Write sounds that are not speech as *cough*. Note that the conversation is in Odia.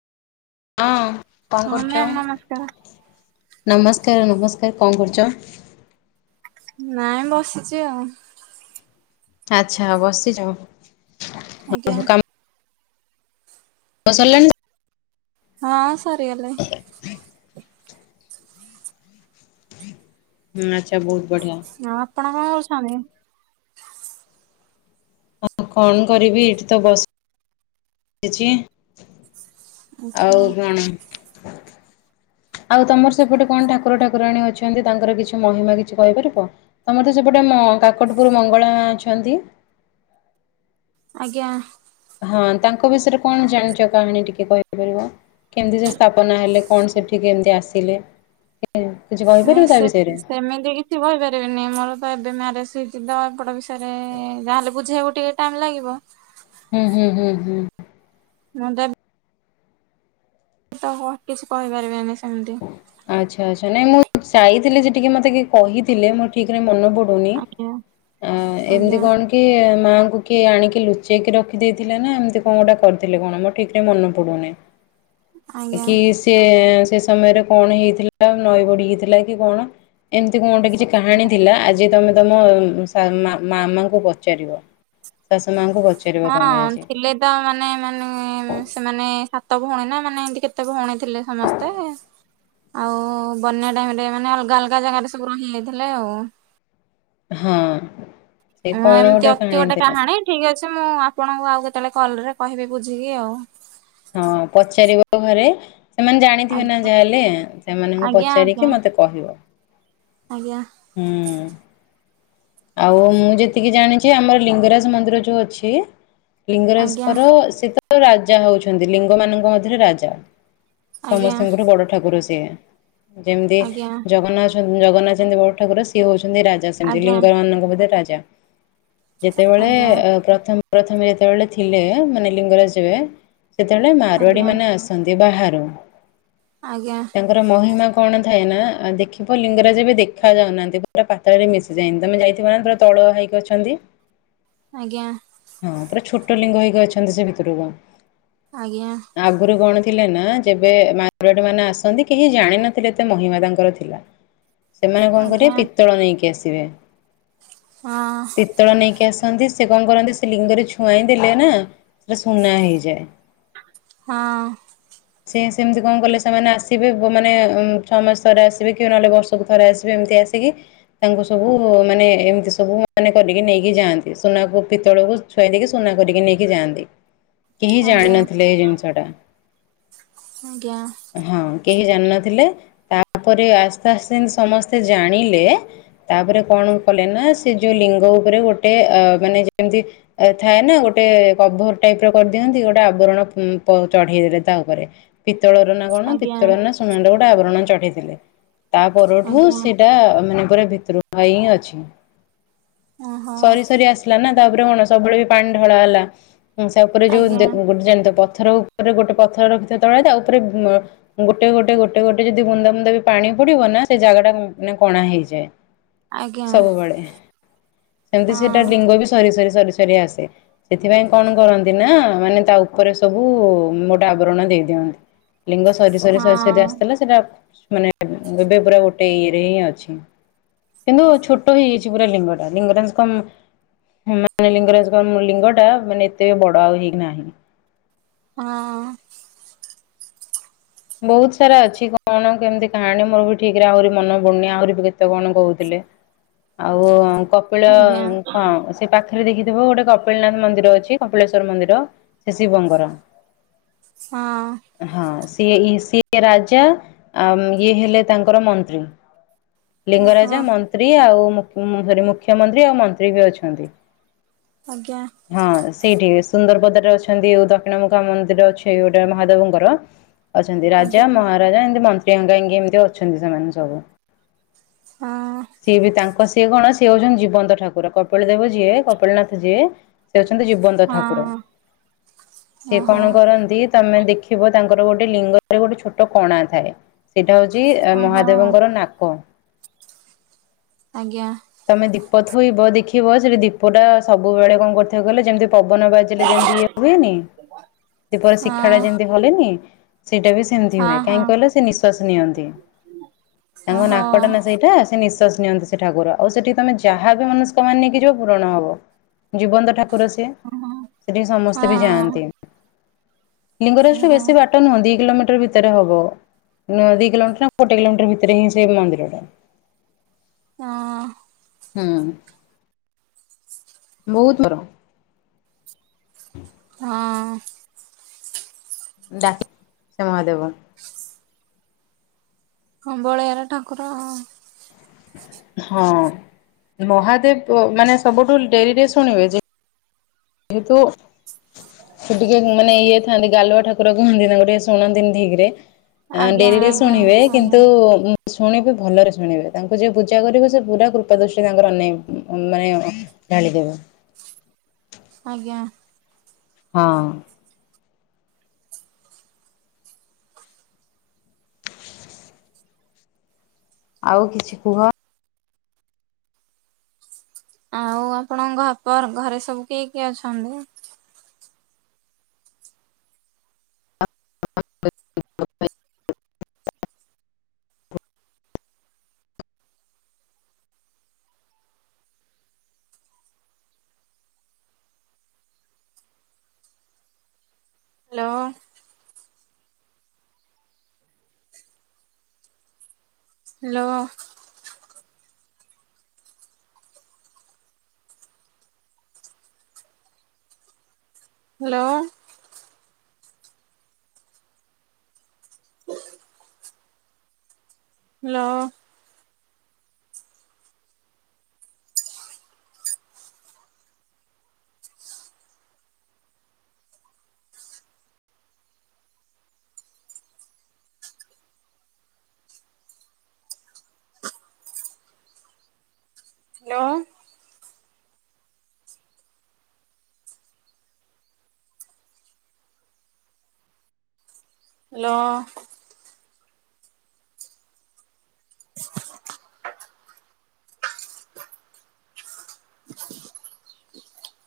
ହଁ କଣ ହଁ କରୁଛ ମ୍ୟାମ୍ ନମସ୍କାର। ନମସ୍କାର ନମସ୍କାର କଣ କରୁଛ? ନାଇଁ ବସିଛି ଆଉ। ଆଚ୍ଛା ବସିଚ ଆଜ୍ଞା ଓହୋ କାମ୍ ମ ସଲାନି। ହଁ ସରିଗଲେ। ହ ହୁଁ ଆଚ୍ଛା ବହୁତ ବଢିଆ। ହଁ ଆପଣ କଣ କରୁଛନ୍ତି? ହ କଣ କରିବି ଏଇଠି ତ ବସ ଚି ଆଚ୍ଛା ଆଉ କଣ? ଆଉ ତମର ସେପଟେ କଣ ଠାକୁର ଠାକୁରାଣୀ ଅଛନ୍ତି ତାଙ୍କର କିଛି ମହିମା କିଛି କହିପାରିବ? ତମର ସେପଟେ ଆମ କାକଟପୁର ମଙ୍ଗଳା ମା ଅଛନ୍ତି। ଆଜ୍ଞା। ହଁ ତାଙ୍କ ବିଷୟରେ କଣ ଜାଣିଛ କାହାଣୀ ଟିକେ କହିପାରିବ? କେମିତି ସେ ସ୍ଥାପନା ହେଲେ କଣ ସେଠି କେମିତି ଆସିଲେ? ଏ କିଛି କ ନାଇଁ ସେ ସେମିତି କି ଛି କହିପାରିବିନି ମୋର ତ ଏବେ ମ୍ୟାରେଜ ହେଇଛି ଦ ଏପଟ ବିଷୟରେ ଯାହାହେଲେ ବୁଝେଇଆକୁ ଟିକେ ଟାଇମ ଲାଗିବ। ହୁଁ ହୁଁ ହୁଁ ହୁଁ। ମୁଁ ତ ତ ବହୁତ କିଛି କହିପାରିବେନି ସେମତି। ଆଚ୍ଛା ଆଚ୍ଛା ନାଇଁ ମୁଁ ଯାଇଥିଲି ଯେ ଟିକେ ମତେ କେହି କହିଥିଲେ ମୋର ଠିକରେ ମନ ପଡୁ ନି ଆଜ୍ଞା ଆ ଏମିତି ଆଜ୍ଞା କଣ କିଏ ମାଆଙ୍କୁ କିଏ ଆଣିକି ଲୁଚେଇକି ରଖିଦେଇଥିଲେ ନା ଏମିତି କଣ ଗୋଟା କରିଥିଲେ କଣ ମୋର ଠିକ୍ ସେ ମନେ ପଡ଼ୁନି। ଆଜ୍ଞା। କି ସେ ସେ ସମୟରେ କଣ ହେଇଥିଲା? ନଈ ବଢ଼ି ହେଇଥିଲା କି କଣ। ଏମିତି କଣ ଗୋଟେ କିଛି କାହାଣୀ ଥିଲା ଆଜି ତମେ ତମ ମାମାଙ୍କୁ ପଚାରିବ। ଚାଷ ମାଆଙ୍କୁ ପଛ ହଁ ଥିଲେ ତ ମାନେ ମାନେ ସେମାନେ ସାତ ଭଉଣୀ ନା ମାନେ ଏମତି କେତେ ଭଉଣୀ ଥିଲେ ସମସ୍ତେ ଆଉ ବନ୍ୟା ଟାଇମ ରେ ମାନେ ଅଲଗା ଅଲଗା ଜାଗାରେ ସବୁ ରହିଯାଇଥିଲେ ଆଉ। ହଁ ସେ ହଁ କଣ ଏମିତି ଅଛି ଗୋଟେ ଥିଲା। କାହାଣୀ ଠିକ୍ ଅଛି। ମୁଁ ଆପଣଙ୍କୁ ଆଉ କେତେବେଳେ କଲ୍ ରେ କହିବି ବୁଝିକି ଆଉ। ହଁ ପଚାରିବ ଘରେ ସେମାନେ ଜାଣ ଆଣିଥିବେ ନା ଆଜ୍ଞା ଯାହାହେଲେ, ସେମାନଙ୍କୁ ଆଜ୍ଞା ପଚାରିକି ମତେ କହିବ। ଆଜ୍ଞା ହୁଁ ଆଉ ମୁଁ ଯେତିକି ଜାଣିଛି ଆମର ଲିଙ୍ଗରାଜ ମନ୍ଦିର ଯୋଉ ଅଛି ଆଜ୍ଞା ଲିଙ୍ଗରାଜପର ସେ ତ ରାଜା ହଉଛନ୍ତି। ଲିଙ୍ଗ ମାନଙ୍କ ମଧ୍ୟରେ ରାଜା। ଆଜ୍ଞା ସମସ୍ତଙ୍କଠୁ ବଡ ଠାକୁର ସିଏ ଯେମିତି ଆଜ୍ଞା ଜଗନ୍ନାଥ ଜଗନ୍ନାଥ ବଡ଼ ଠାକୁର ସିଏ ହଉଛନ୍ତି ରାଜା ସେମିତି, ଆଜ୍ଞା *unintelligible* ରାଜା। ଯେତେବେଳେ ପ୍ରଥମେ ପ୍ରଥମେ ଯେତେବେଳେ ଥିଲେ, ମାନେ ଲିଙ୍ଗରାଜରେ ସେତେବେଳେ ଆଜ୍ଞା ମାରବାଡ଼ି ମାନେ ଆସନ୍ତି ବାହାରୁ। ଆଜ୍ଞା ତାଙ୍କର ମହିମା କଣ ଥାଏ ନା ଦେଖିବ ଲିଙ୍ଗରାଜ ଏବେ ଦେଖାଯାଉନାହାନ୍ତି, ପୁରା ପାତାଳରେ ମିଶି ଯାଇ ତମେ ଯାଇଥିବ ତ ତଳ ନେଇକି ଅଛନ୍ତି। ଆଜ୍ଞା ହଁ ପୁରା ଛୋଟ ଲିଙ୍ଗ ହେଇକି ଅଛନ୍ତି ସେ ଭିତରକୁ। ଆଜ୍ଞା ଆଗରୁ କଣ ଥିଲେ ନା ଯେବେ ମାଗଆଟି ମାନେ ଆସନ୍ତି କେହି ଜାଣିନଥିଲେ ଏତେ ମହିମା ତାଙ୍କର ଥିଲା। ସେମାନେ କଣ କରିବେ ପିତ୍ତଳ ନେଇକି ଆସିବେ। ହଁ ପତଳ ନେଇକି ଆସନ୍ତି। ସେ କଣ କରନ୍ତି ସେ ଲିଙ୍ଗରେ ଛୁଆଁଇ ଦେଲେନା ସେଟା ସୁନା ହେଇଯାଏ। ହଁ ସେ ସେମତି କଣ କଲେ ସେମାନେ ଆସିବେ, ମାନେ ଛଅ ମାସରେ ଆସିବେ କି ନହେଲେ ବ ସବୁ ଥରେ ଆସିବେ ଏମିତି ଆସିକି ତାଙ୍କୁ ସବୁ ମାନେ ଏମିତି ସବୁ ମାନେ କରିକି ନେଇକି ଯାଆନ୍ତି। ସୁନାକୁ ପିତ୍ତଳକୁ ଥିଆଇଦେଇକି ସୁନା କରିକି ନେଇକି ଯାଆନ୍ତି। କେହି ଆଜ୍ଞା ଜାଣିନଥିଲେ ଏ ଜିନିଷଟା। ଆଜ୍ଞା ଆଜ୍ଞା ହଁ କେହି ଜାଣିନଥିଲେ ତାପରେ ଆସ୍ତେ ଆସ୍ତେ ସମସ୍ତେ ଜାଣିଲେ ତାପରେ କଣ କଲେ ନା ସେ ଯୋଉ ଲିଙ୍ଗ ଉପରେ ଗୋଟେ ମାନେ ଯେମିତି ଥାଏ ନା ଗୋଟେ କଭର ଟାଇପ ର କରିଦିଅନ୍ତି ଗୋଟେ ଆବରଣ ଚଢେଇଦଲେ ତା ଉପରେ ପିତ୍ତଳର ନା ହଁ ଆଜ୍ଞା ଆଜ୍ଞା କଣ ଆଜ୍ଞା ପିତ୍ତଳ ନା ସୁନାର ଗୋଟେ ଅଭାରଣ ଚଢ଼େଇ ଦେଲେ। ତା ପରଠୁ ଆଜ୍ଞା ସେଇଟା ମାନେ ପୁରା ଭିତରୁଆ ହିଁ ଅଛି। ଓହୋ ସରି ସରି ଆସିଲା ନା ତାପରେ କଣ ସବୁବେଳେ ବି ପାଣି ଢଳା ହେଲା। ସେ ଉପରେ ଯୋଉ ଆଜ୍ଞା ଗୋଟେ ଜଣି ପଥର ଉପରେ ଗୋଟେ ପଥର ରଖିଥିବା ତଳେ ତା ଉପରେ ଗୋଟେ ଗୋଟେ ଗୋଟେ ଗୋଟେ ଯଦି ବୁନ୍ଦା ବୁନ୍ଦା ବି ପାଣି ପଡିବ ନା ସେ ଜାଗା ଟା ମାନେ କଣା ହେଇଯାଏ। ଆଜ୍ଞା ସବୁବେଳେ ସେମିତି ସେଟା ହଁ ଲିଙ୍ଗ ବି ସରି ସରି ସରି ସରି ଆସେ। ସେଥିପାଇଁ କଣ କରନ୍ତି ନା ମାନେ ତା ଉପରେ ସବୁ ମୋଟା ଆବରଣ ଦେଇଦିଅନ୍ତି। ଲିଙ୍ଗ ସରି ସରି ହଁ ସରି ସରି ଆସିଥିଲା ସେଟା ମାନେ ଏବେ ପୁରା ଗୋଟେ ଇଏରେ ହିଁ ଅଛି। କିନ୍ତୁ ଛୋଟ ହେଇଯାଇଛି ପୁରା ଲିଙ୍ଗ ଟା, ଲିଙ୍ଗରାଜ ଙ୍କ ହଁ ମାନେ ଲିଙ୍ଗରାଜଙ୍କ ଲିଙ୍ଗ ଟା ମାନେ ଏତେ ବଡ ଆଉ ହେଇକି ନାହିଁ। ହଁ। ବହୁତ ସାରା ଅଛି କଣ କେମିତି କାହାଣୀ ମୋର ବି ଠିକ ରେ ଆହୁରି ମନ ପଡ଼ୁନି ଆହୁରି ବି କେତେ କଣ କହୁଥିଲେ। ଆଉ କପିଳା ଆଜ୍ଞା କଣ ସେ ପାଖରେ ଦେଖିଥିବ ଗୋଟେ କପିଳନାଥ ମନ୍ଦିର ଅଛି କପିଳେଶ୍ଵର ମନ୍ଦିର ସେ ଶିବଙ୍କର। ହଁ। ହଁ ସିଏ ଇ- ସିଏ ରାଜା ଆ, ଉଁ, ଇଏ ହେଲେ ତାଙ୍କର ମନ୍ତ୍ରୀ। ଓହୋ ଲିଙ୍ଗରାଜା ମନ୍ତ୍ରୀ ଆଉ ମୁଖ୍ ସରି ମୁଖ୍ୟମନ୍ତ୍ରୀ ଆଉ ମନ୍ତ୍ରୀ ବି ଅଛନ୍ତି। ଆଜ୍ଞା। ହଁ ସେଇଠି ସୁନ୍ଦରବଦା ରେ ଅଛନ୍ତି ଓ ଦକ୍ଷିଣ ମୁଖା ମନ୍ଦିର ଅଛି ଗୋଟେ ମହାଦେବଙ୍କର। ଅଛନ୍ତି ରାଜା ଆଜ୍ଞା ମହାରାଜା ଏମତି ମନ୍ତ୍ରୀ ହେଙ୍କାକି ଏମିତି ଅଛନ୍ତି ସେମାନେ ସବୁ। ହଁ ସିଏ ବି ତାଙ୍କ ସିଏ କଣ ଅଛି ସିଏ ହଉଛନ୍ତି ଜୀବନ୍ତ ଠାକୁର, କପିଳ ଦେବ ଯିଏ କପିଳନାଥ ଯିଏ ସେ ଅଉଛନ୍ତି ଜୀବନ୍ତ ହଁ ଠାକୁର, ସିଏ ଓହୋ କଣ କରନ୍ତି ତୋମେ ଦେଖିବ ତାଙ୍କର ଗୋଟ ସେ ଲିଙ୍ଗରେ ଗୋଟେ ଛୋଟ କଣା ଥାଏ। ସେଇଟା ହଉଛି ଏ ଓହୋ ମହାଦେବଙ୍କର ନାକ। ଆଜ୍ଞା। ତୋମେ ଦୀପ ଥୋଇବ ଦେଖିବ ସେଠି ଦୀପ ଟା ସବୁବେଳେ କଣ କରିଥାଏ କହିଲ ଯେମିତି ପବନ ବାଜିଲେ ଯେମିତି ଇଏ ହୁଏନି ଦୀପ ହଁ ଶିକ୍ଷା ଟା ଯେମିତି ହଲେନି ସେଇଟା ବି ସେମିତି ହଁ ହୁଏ ହଁ କାହିଁକି କହିଲେ ସେ ନିଶ୍ୱାସ ନିଅନ୍ତି ତାଙ୍କ ଓହୋ ନାକଟ ନା ସେଇଟା। ହଁ ସେ ନିଶ୍ଵାସ ନିଅନ୍ତି ସେ ଠାକୁର ଆଉ ସେଠି ତୋମେ ଯାହା ବି ମନସ୍କାମନା ନେଇକି ଯିବ ପୂରଣ ହବ। ଜୀବନ୍ତ ଠାକୁର ସିଏ ଓହୋ ସେଠିକି ସମସ୍ତେ ବି ହଁ ଯାଆନ୍ତି। ଲିଙ୍ଗରାଜଠୁ ଓହୋ ବେଶୀ ବାଟ ନୁହନ୍ତି। କିଲୋମିଟର ଭିତରେ ହବ, ନ ଦି କିଲୋମିଟର, ଗୋଟେ କିଲୋମିଟର ଭିତରେ ହିଁ ସେ ମନ୍ଦିର ଟା। ହଁ। ହୁଁ, ବହୁତ ଥର। ହଁ। ଡା ସେ ମହାଦେବ। ହଁ ବଳିଆର ଠାକୁର। ହଁ ମହାଦେବ ପ- ମାନେ ସବୁଠୁ ଡେରିରେ ଶୁଣିବେ ଯେ ହେତୁ ସେ ଟିକେ ମାନେ ଇଏ ଥାନ୍ତି ଗାଲୁଆ ଠାକୁର କୁହନ୍ତି ତାଙ୍କୁ ଟିକେ ଶୁଣନ୍ତିନି ଠିକ୍ ରେ। ଅ, ଆଜ୍ଞା ଡେରିରେ ଆଜ୍ଞା ଶୁଣିବେ ଆଜ୍ଞା କିନ୍ତୁ ଉଁ, ଶୁଣିବେ ଭଲରେ ଶୁଣିବେ ତାଙ୍କୁ ଯିଏ ପୂଜା କରିବ ସେ ପୁରା କୃପା ଦୃଷ୍ଟି ତାଙ୍କର ଅନେ ମାନେ ଢାଳି ଦବ। ଆଜ୍ଞା। ହଁ। ଆଉ କିଛି କୁହ ଆଉ ଆପଣଙ୍କ ଘ- *unintelligible* ଘରେ ସବୁ କିଏ କିଏ ଅଛନ୍ତି? *inaudible* Hello. Hello. Hello. Hello. Hello. Hello.